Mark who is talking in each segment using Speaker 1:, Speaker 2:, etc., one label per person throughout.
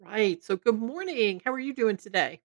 Speaker 1: Right. So, good morning. How are you doing today?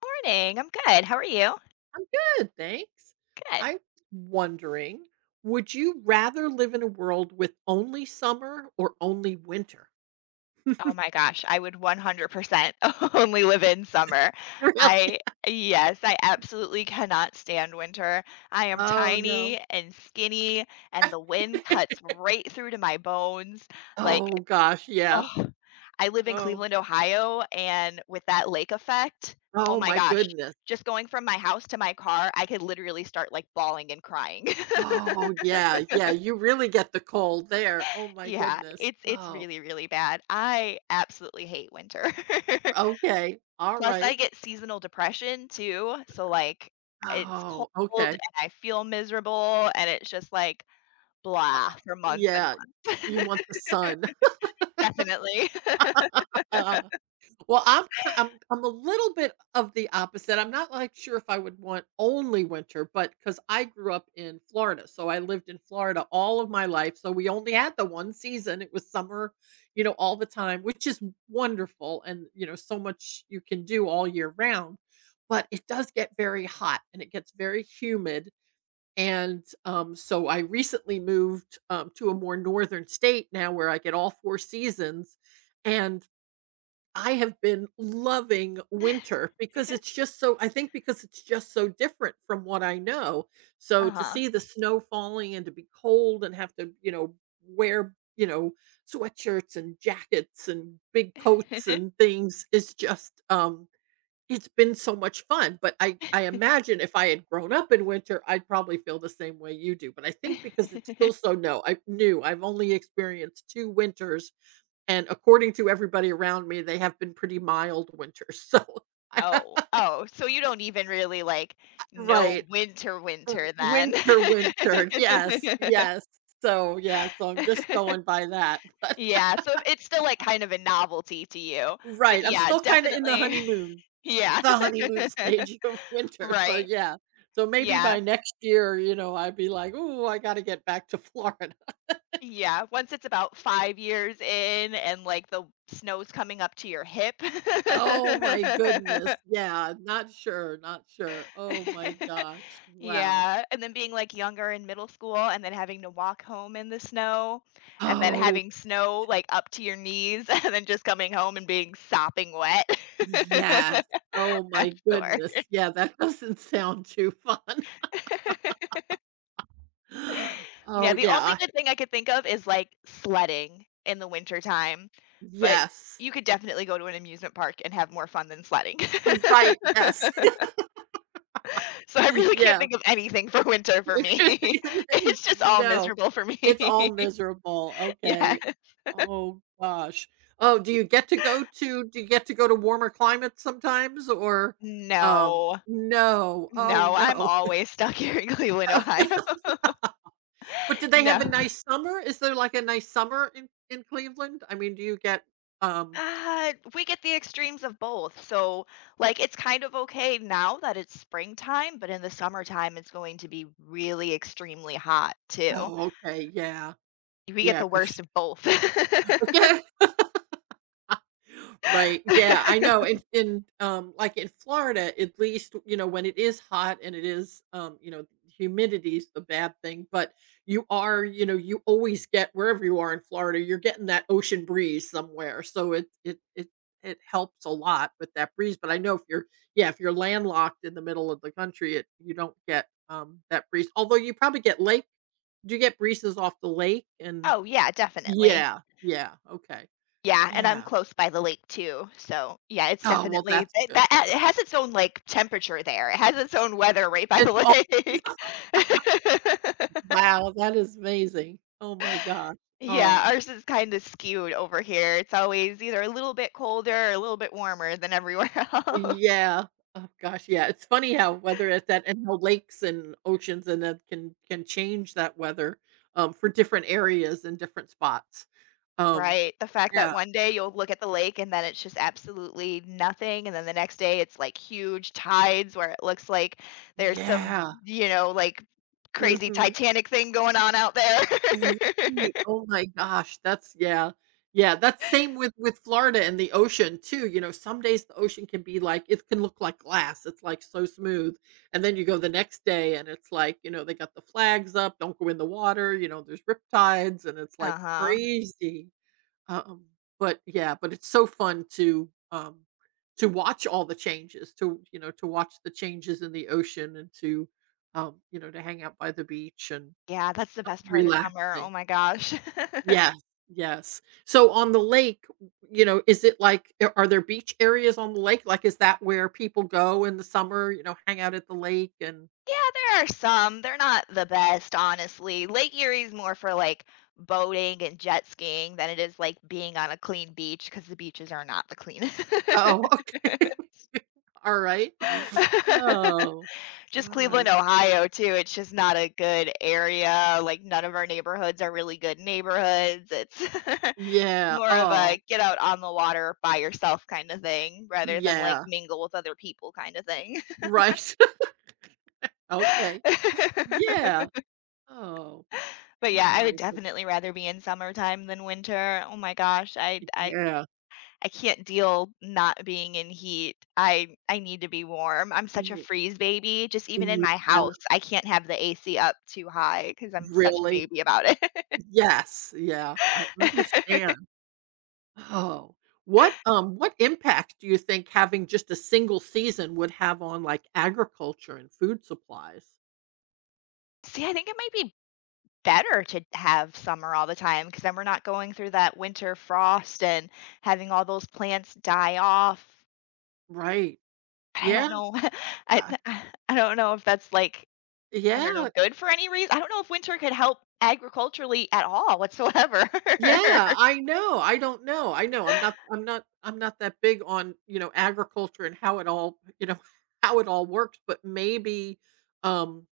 Speaker 2: Morning. I'm good. How are you?
Speaker 1: I'm good. Thanks.
Speaker 2: Good.
Speaker 1: I'm wondering, would you rather live in a world with only summer or only winter?
Speaker 2: Oh my gosh, I would 100% only live in summer.
Speaker 1: Really?
Speaker 2: I yes, I absolutely cannot stand winter. I am
Speaker 1: Oh, no.
Speaker 2: tiny and skinny and the wind cuts right through to my bones. Like,
Speaker 1: Oh, gosh. Yeah.
Speaker 2: oh, I live in
Speaker 1: Oh,
Speaker 2: Cleveland, Ohio, and with that lake effect, oh
Speaker 1: oh,
Speaker 2: my
Speaker 1: my
Speaker 2: gosh,
Speaker 1: goodness.
Speaker 2: just going from my house to my car, I could literally start like bawling and crying.
Speaker 1: Oh, yeah. Yeah. You really get the cold there. Oh, my
Speaker 2: Yeah,
Speaker 1: goodness.
Speaker 2: it's
Speaker 1: Oh,
Speaker 2: really, really bad. I absolutely hate winter.
Speaker 1: okay. All
Speaker 2: Plus, I
Speaker 1: right.
Speaker 2: get seasonal depression too. So like it's cold
Speaker 1: Oh, okay.
Speaker 2: and I feel miserable and it's just like blah
Speaker 1: Uh,
Speaker 2: for months and
Speaker 1: yeah.
Speaker 2: months.
Speaker 1: You want the sun.
Speaker 2: Definitely.
Speaker 1: Well, I'm ki I'm a little bit of the opposite. I'm not, like, sure if I would want only winter, but because I grew up in Florida, so I lived in Florida all of my life, so we only had the 1 season. It was summer, you know, all the time, which is wonderful and, you know, so much you can do all year round, but it does get very hot and it gets very humid, and, so I recently moved, to a more northern state now where I get all 4 seasons, and I have been loving winter because it's just so I think, because it's just so different from what I know. So to
Speaker 2: Uh-huh.
Speaker 1: see the snow falling and to be cold and have to, you know, wear, you know, sweatshirts and jackets and big coats and things is just it's been so much fun, but I imagine if I had grown up in winter, I'd probably feel the same way you do. But I think because it's still so no, I new. I've only experienced 2 winters and according to everybody around me, they have been pretty mild winters, so I-
Speaker 2: Oh, oh, so you don't even really like know
Speaker 1: Right.
Speaker 2: winter
Speaker 1: R
Speaker 2: winter then.
Speaker 1: Winter, winter. Yes, yes. So, yeah, so I'm just going by that, but
Speaker 2: Yeah, so it's still, like, kind of a novelty to you, but
Speaker 1: right, I'm
Speaker 2: yeah,
Speaker 1: still kinda in the
Speaker 2: definitely yeah.
Speaker 1: honeymoon stage of winter, so
Speaker 2: Right.
Speaker 1: yeah. So maybe
Speaker 2: Yeah,
Speaker 1: by next year, you know, I'd be like, "Oh, I gotta get back to Florida."
Speaker 2: yeah, once it's about 5 years in and, like, the snow's coming up to your hip.
Speaker 1: Oh my goodness, yeah, not sure, not sure. Oh my gosh, wow.
Speaker 2: Yeah, and then being, like, younger in middle school and then having to walk home in the snow, and then
Speaker 1: Oh,
Speaker 2: having snow, like, up to your knees, and then just coming home and being sopping wet.
Speaker 1: yes. Oh my
Speaker 2: That's the
Speaker 1: goodness.
Speaker 2: worst.
Speaker 1: Yeah, that doesn't sound too fun.
Speaker 2: Yeah,
Speaker 1: Oh,
Speaker 2: the only
Speaker 1: yeah.
Speaker 2: good thing I could think of is, like, sledding in the winter time, but
Speaker 1: Yes.
Speaker 2: you could definitely go to an amusement park and have more fun than sledding.
Speaker 1: Right, yes.
Speaker 2: So I really can't
Speaker 1: Yeah.
Speaker 2: think of anything for winter for me. It's just all
Speaker 1: No.
Speaker 2: miserable for
Speaker 1: It's
Speaker 2: me.
Speaker 1: all miserable,
Speaker 2: Yeah.
Speaker 1: okay. Oh gosh. Oh, do you get to go to warmer climates sometimes, or
Speaker 2: No.
Speaker 1: no. Oh,
Speaker 2: No, I'm
Speaker 1: no.
Speaker 2: always stuck here in Cleveland, Ohio.
Speaker 1: But did they have
Speaker 2: No.
Speaker 1: a nice summer? Is there, like, a nice summer in Cleveland? I mean, do you get, um
Speaker 2: We get the extremes of both, so, like, it's kind of okay now that it's springtime, but in the summertime, it's going to be really extremely hot too.
Speaker 1: oh, okay, yeah.
Speaker 2: We get
Speaker 1: Yeah,
Speaker 2: the worst
Speaker 1: 'cause
Speaker 2: of both.
Speaker 1: yeah, right, yeah, I know, and, in, like, in Florida, at least, you know, when it is hot and it is, you know, humidity's the bad thing, but you are, you know, you always get, wherever you are in Florida, you're getting that ocean breeze somewhere, so it helps a lot with that breeze, but I know if you're yeah, if you're landlocked in the middle of the country, it you don't get, that breeze, although you probably get lake do you get breezes off the lake? And
Speaker 2: Oh, yeah, definitely.
Speaker 1: yeah, yeah, okay.
Speaker 2: Yeah, and I'm
Speaker 1: Yeah.
Speaker 2: close by the lake too, so, yeah, it's
Speaker 1: Oh, well,
Speaker 2: definitely
Speaker 1: that's
Speaker 2: it that
Speaker 1: good.
Speaker 2: it has its own, like, temperature there. It has its own weather right by
Speaker 1: It's
Speaker 2: the
Speaker 1: oh,
Speaker 2: lake.
Speaker 1: wow, that is amazing. Oh my gosh.
Speaker 2: Yeah,
Speaker 1: Oh,
Speaker 2: ours is kinda skewed over here. It's always either a little bit colder or a little bit warmer than everywhere else.
Speaker 1: yeah. Oh gosh, yeah, it's funny how weather at that and how lakes and oceans and that can change that weather, for different areas and different spots. Um,
Speaker 2: Right, the fact that
Speaker 1: yeah,
Speaker 2: one day you'll look at the lake and then it's just absolutely nothing, and then the next day it's, like, huge tides where it looks like there's some,
Speaker 1: yeah.
Speaker 2: like, crazy
Speaker 1: Mhm.
Speaker 2: Titanic thing going on out there.
Speaker 1: I see. Oh my gosh, that's yeah. Yeah, that's same with Florida and the ocean too, you know, some days the ocean can be like it can look like glass, it's, like, so smooth, and then you go the next day and it's like, you know, they got the flags up, "Don't go in the water," you know, there's riptides and it's, like,
Speaker 2: Uh-huh.
Speaker 1: crazy. Um, but yeah, but it's so fun to watch all the changes, to you know, to watch the changes in the ocean, and to, you know, to hang out by the beach and
Speaker 2: Yeah, that's the best part of summer,
Speaker 1: relaxing.
Speaker 2: oh my gosh.
Speaker 1: Yes, yes. So on the lake, w you know, is it like a are there beach areas on the lake? Like, is that where people go in the summer, you know, hang out at the lake and
Speaker 2: Yeah, there are some, they're not the best, honestly. Lake Erie's more for, like, boating and jet skiing than it is, like, being on a clean beach because the beaches are not the cleanest.
Speaker 1: oh, okay. Alright. Oh,
Speaker 2: just Cleveland,
Speaker 1: alright.
Speaker 2: Ohio, too. It's just not a good area. Like, none of our neighborhoods are really good neighborhoods. It's
Speaker 1: Yeah.
Speaker 2: more of
Speaker 1: Oh,
Speaker 2: a get out on the water by yourself kind of thing rather than like
Speaker 1: yeah.
Speaker 2: mingle with other people kind of thing.
Speaker 1: Right. Okay. Yeah. Oh.
Speaker 2: But yeah,
Speaker 1: Oh
Speaker 2: I
Speaker 1: my
Speaker 2: would
Speaker 1: goodness.
Speaker 2: definitely rather be in summertime than winter. Oh my gosh, I I
Speaker 1: Yeah.
Speaker 2: I can't deal not being in heat. I need to be warm. I'm such a
Speaker 1: Mm,
Speaker 2: freeze baby. Just even in
Speaker 1: yeah.
Speaker 2: my house, I can't have the AC up too high because I'm such a
Speaker 1: Really?
Speaker 2: baby about it.
Speaker 1: Yes. Yeah. I understand. Oh. What impact do you think having just a single season would have on, like, agriculture and food supplies?
Speaker 2: See, I think it might be better to have summer all the time because then we're not going through that winter frost and having all those plants die off.
Speaker 1: Right.
Speaker 2: But I
Speaker 1: Yeah.
Speaker 2: don't know. I I don't know if that's like I don't
Speaker 1: Yeah.
Speaker 2: know good for any reason. I don't know if winter could help agriculturally at all whatsoever.
Speaker 1: Yeah, I know, I don't know, I know, I'm not I'm not I'm not that big on, you know, agriculture and how it all, you know, how it all works, but maybe, um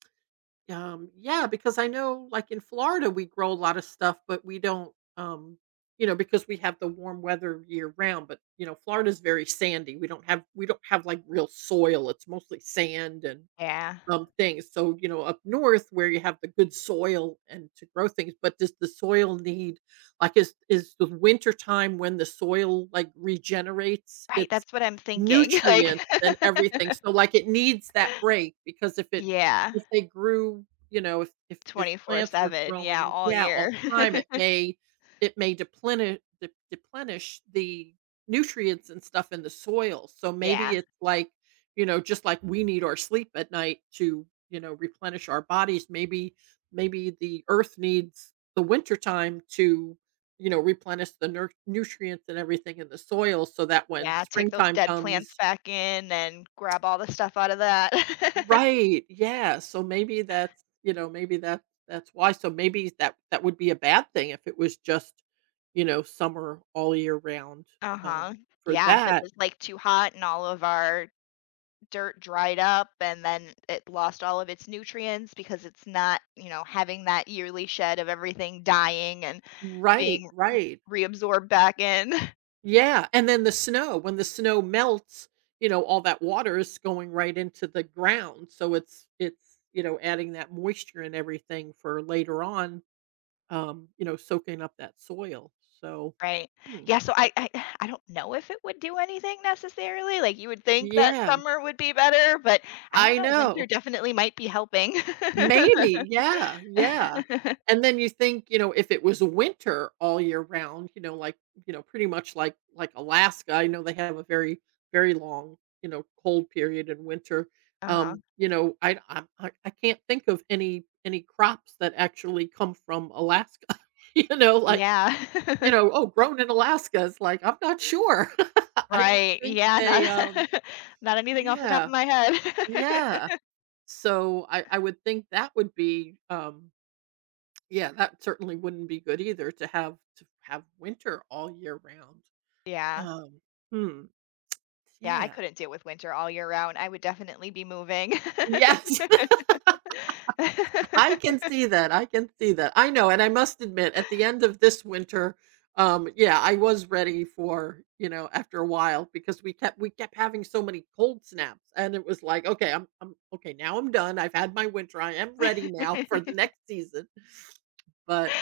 Speaker 1: Yeah, because I know, like, in Florida we grow a lot of stuff, but we don't you know, because we have the warm weather year round, but you know, Florida's very sandy. We don't have like real soil. It's mostly sand and
Speaker 2: Yeah.
Speaker 1: things. So, you know, up north where you have the good soil and to grow things, but does the soil need is the winter time when the soil, like, regenerates
Speaker 2: Right,
Speaker 1: its
Speaker 2: that's what I'm thinking, like
Speaker 1: nutrients and everything? So, like, it needs that break because
Speaker 2: Yeah,
Speaker 1: if they grew, you know, if plants were
Speaker 2: 24/7, yeah,
Speaker 1: growing,
Speaker 2: all
Speaker 1: yeah,
Speaker 2: year.
Speaker 1: all the time, it may deplenish deplenish the nutrients and stuff in the soil. So maybe
Speaker 2: Yeah,
Speaker 1: it's like, you know, just like we need our sleep at night to, you know, replenish our bodies, maybe maybe the earth needs the winter time to, you know, replenish the nutrients and everything in the soil so that when
Speaker 2: yeah, take those
Speaker 1: springtime
Speaker 2: dead plants
Speaker 1: comes
Speaker 2: back in and grab all the stuff out of that.
Speaker 1: right. Yeah. So maybe that's, you know, maybe that that's why. So maybe that that would be a bad thing if it was just, you know, summer all year round um
Speaker 2: Uh-huh.
Speaker 1: for
Speaker 2: Yeah, if it
Speaker 1: that.
Speaker 2: was, like, too hot and all of our dirt dried up and then it lost all of its nutrients because it's not, having that yearly shed of everything dying and
Speaker 1: Right,
Speaker 2: being r
Speaker 1: right.
Speaker 2: reabsorbed back in.
Speaker 1: Yeah, and then the snow, when the snow melts, you know, all that water is going right into the ground, so it's, you know, adding that moisture and everything for later on, you know, soaking up that soil, so
Speaker 2: Right.
Speaker 1: hmm.
Speaker 2: Yeah, so I I don't know if it would do anything necessarily, like, you would think that
Speaker 1: Yeah,
Speaker 2: summer would be better, but I don't
Speaker 1: I
Speaker 2: know, winter
Speaker 1: know.
Speaker 2: definitely might be helping.
Speaker 1: Maybe, yeah, yeah, and then you think, you know, if it was winter all year round, you know, like, you know, pretty much like Alaska, I know they have a very, very long, you know, cold period in winter,
Speaker 2: Uh-huh.
Speaker 1: you know, I can't think of any crops that actually come from Alaska, you know, like,
Speaker 2: Yeah.
Speaker 1: you know, "Oh, grown in Alaska," is like, I'm not sure. I don't
Speaker 2: Right,
Speaker 1: think
Speaker 2: yeah, not
Speaker 1: they,
Speaker 2: not anything off the top
Speaker 1: yeah,
Speaker 2: of my head.
Speaker 1: yeah, so I would think that would be, yeah, that certainly wouldn't be good either to have winter all year round.
Speaker 2: Yeah.
Speaker 1: Um, hmm,
Speaker 2: Yeah, I
Speaker 1: yeah.
Speaker 2: couldn't deal with winter all year round, I would definitely be moving.
Speaker 1: Yes, I can see that, I can see that. I know, and I must admit, at the end of this winter, yeah, I was ready for, you know, after a while because we kept having so many cold snaps, and it was like, "Okay, I'm okay, now I'm done. I've had my winter. I am ready now for the next season." But,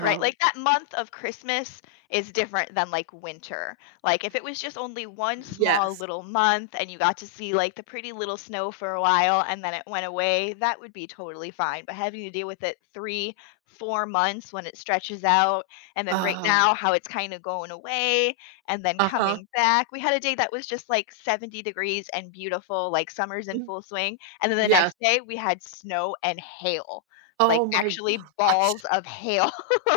Speaker 2: Right, like, that month of Christmas is different than, like, winter. Like, if it was just only one small
Speaker 1: yes.
Speaker 2: little month and you got to see, like, the pretty little snow for a while and then it went away, that would be totally fine, but having to deal with it 3, 4 months when it stretches out, and then right now
Speaker 1: Oh,
Speaker 2: how it's kinda going away and then
Speaker 1: uh-huh.
Speaker 2: coming back. We had a day that was just, like, 70 degrees and beautiful, like, summer's in
Speaker 1: Mhm.
Speaker 2: full swing, and then the
Speaker 1: Yes.
Speaker 2: next day we had snow and hail,
Speaker 1: Oh
Speaker 2: like,
Speaker 1: my
Speaker 2: actually
Speaker 1: gosh.
Speaker 2: balls of hail.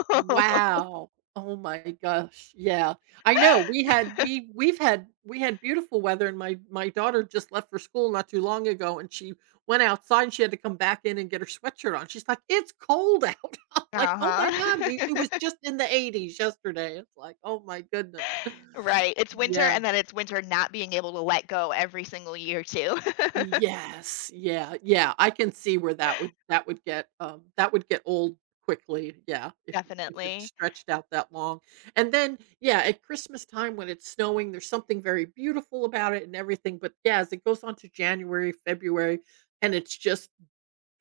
Speaker 1: Wow. Oh my gosh. Yeah. I know we've had we had beautiful weather and my daughter just left for school not too long ago, and she went outside and she had to come back in and get her sweatshirt on. She's like, "It's cold out." I'm like, "Oh my god, we it was
Speaker 2: Uh-huh.
Speaker 1: just in the 80s yesterday." It's like, "Oh my goodness."
Speaker 2: Right, it's winter,
Speaker 1: Yeah.
Speaker 2: and then it's winter not being able to let go every single year too.
Speaker 1: Yes, yeah, yeah, I can see where that would get old quickly, yeah, if y if it's
Speaker 2: Definitely.
Speaker 1: stretched out that long, and then, yeah, at Christmas time when it's snowing, there's something very beautiful about it and everything, but, yeah, as it goes on to January, February, and it's just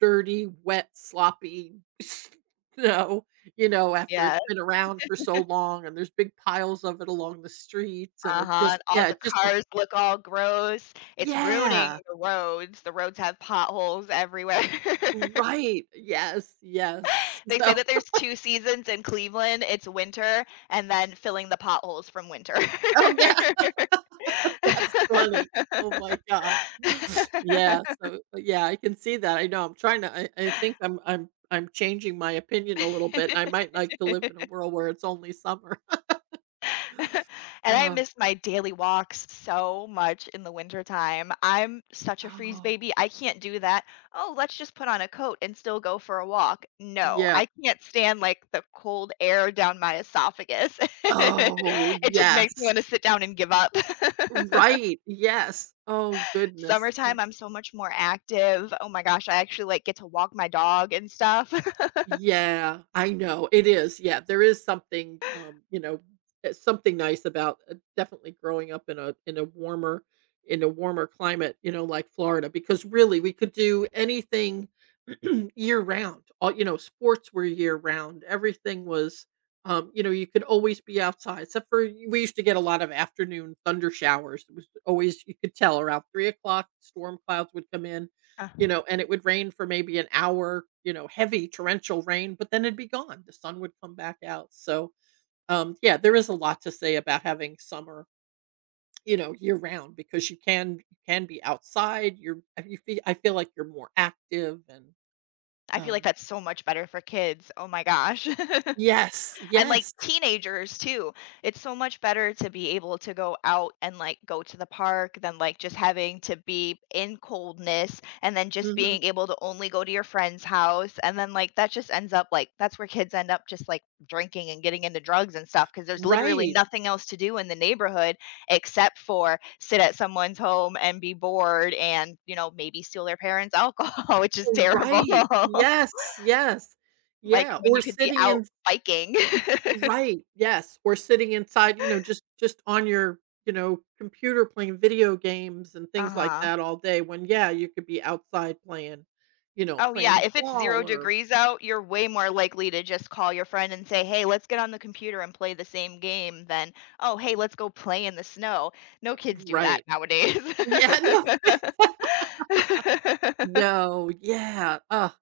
Speaker 1: dirty, wet, sloppy snow, you know, after
Speaker 2: Yes,
Speaker 1: it's been around for so long, and there's big piles of it along the streets, and it
Speaker 2: uh-huh,
Speaker 1: just
Speaker 2: all
Speaker 1: yeah,
Speaker 2: the
Speaker 1: it just looks
Speaker 2: cars look all gross. It's ruining
Speaker 1: yeah.
Speaker 2: the roads. The roads have potholes everywhere.
Speaker 1: Right. Yes, yes.
Speaker 2: They say
Speaker 1: So
Speaker 2: that there's 2 seasons in Cleveland. It's winter and then filling the potholes from winter.
Speaker 1: oh, yeah. That's funny. Oh my gosh. Yeah, so yeah, I can see that. I know I'm trying to I think I'm changing my opinion a little bit, and I might like to live in a world where it's only summer.
Speaker 2: and I
Speaker 1: Oh,
Speaker 2: miss my daily walks so much in the wintertime. I'm such a freeze
Speaker 1: oh,
Speaker 2: baby. I can't do that. Oh, let's just put on a coat and still go for a walk. No,
Speaker 1: yeah.
Speaker 2: I can't stand like the cold air down my esophagus.
Speaker 1: Oh,
Speaker 2: it just makes me
Speaker 1: yes.
Speaker 2: want to sit down and give up.
Speaker 1: Right, yes. Oh, goodness. Oh,
Speaker 2: Summertime, I'm so much more active. Oh my gosh, I actually like get to walk my dog and stuff.
Speaker 1: yeah, I know. It is. Yeah, there is something, you know, something nice about definitely growing up in a in a warmer climate, you know, like Florida, because really we could do anything year round. All You know, sports were year round. Everything was, you know, you could always be outside, except for we used to get a lot of afternoon thunder showers. It was always you could tell around 3 o'clock, storm clouds would come in, you know, and it would rain for maybe an hour, you know, heavy torrential rain, but then it'd be gone. The sun would come back out. So, yeah, there is a lot to say about having summer, you know, year round, because you can be outside. You feel I feel like you're more active and
Speaker 2: I feel like
Speaker 1: um,
Speaker 2: that's so much better for kids. Oh my gosh.
Speaker 1: yes,
Speaker 2: and like
Speaker 1: yes,
Speaker 2: teenagers too it's so much better to be able to go out and like go to the park than like just having to be in coldness and then just
Speaker 1: mhm,
Speaker 2: being able to only go to your friend's house and then like that just ends up like that's where kids end up just like drinking and getting into drugs and stuff because there's literally
Speaker 1: right,
Speaker 2: nothing else to do in the neighborhood except for sit at someone's home and be bored and maybe steal their parents alcohol which is terrible
Speaker 1: right, yes, yes,
Speaker 2: like
Speaker 1: yeah.
Speaker 2: when
Speaker 1: Or
Speaker 2: you could be
Speaker 1: sitting
Speaker 2: out
Speaker 1: in
Speaker 2: biking
Speaker 1: right, yes, or sitting inside, you know, just on your, you know, computer playing video games and things like
Speaker 2: uh-huh.
Speaker 1: that all day when, yeah, you could be outside playing, you know,
Speaker 2: Oh, yeah,
Speaker 1: playing
Speaker 2: if it's 0
Speaker 1: ball or
Speaker 2: degrees out, you're way more likely to just call your friend and say, "Hey, let's get on the computer and play the same game," than, "Oh, hey, let's go play in the snow." No kids do that
Speaker 1: right.
Speaker 2: nowadays.
Speaker 1: Yeah, no. No, yeah, ugh,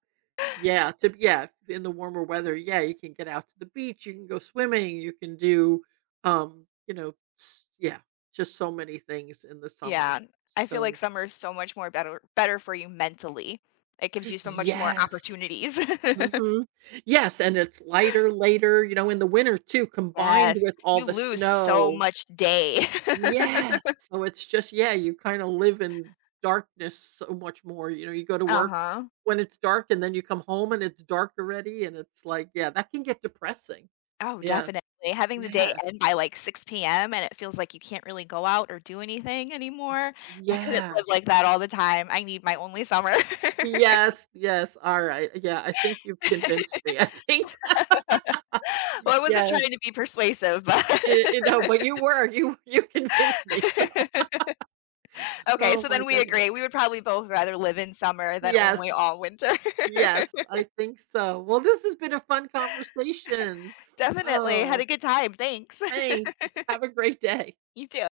Speaker 1: yeah, to yeah, in the warmer weather, yeah, you can get out to the beach, you can go swimming, you can do, you know, s yeah, just so many things in the
Speaker 2: Yeah,
Speaker 1: summer.
Speaker 2: I feel like
Speaker 1: So
Speaker 2: summer is so much more better better for you mentally. It gives you so much more
Speaker 1: yes.
Speaker 2: opportunities.
Speaker 1: Mhm. Yes, and it's lighter later, you know, in the winter too, combined
Speaker 2: Yes,
Speaker 1: with all
Speaker 2: you
Speaker 1: the
Speaker 2: lose so
Speaker 1: snow.
Speaker 2: much day.
Speaker 1: Yes. So it's just yeah, you kinda live in darkness so much more, you know, you go to work
Speaker 2: Uh-huh.
Speaker 1: when it's dark and then you come home and it's dark already, and it's like, yeah, that can get depressing.
Speaker 2: Oh,
Speaker 1: Yeah.
Speaker 2: definitely. Having the day
Speaker 1: Yes.
Speaker 2: end by like 6 p.m. and it feels like you can't really go out or do anything anymore. I couldn't
Speaker 1: Yeah.
Speaker 2: live like that all the time. I need my only summer.
Speaker 1: Yes, yes, alright. Yeah, I think you've convinced me, I think.
Speaker 2: Well, I wasn't
Speaker 1: Yes.
Speaker 2: trying to be persuasive, but
Speaker 1: You know, but you were, you convinced me, so
Speaker 2: Okay,
Speaker 1: oh
Speaker 2: so
Speaker 1: my
Speaker 2: then we
Speaker 1: goodness.
Speaker 2: agree. We would probably both rather live in summer than
Speaker 1: Yes,
Speaker 2: only all winter.
Speaker 1: yes, I think so. Well, this has been a fun conversation.
Speaker 2: Definitely. Had
Speaker 1: Oh,
Speaker 2: a good time. Thanks.
Speaker 1: thanks. Have a great day.
Speaker 2: You too.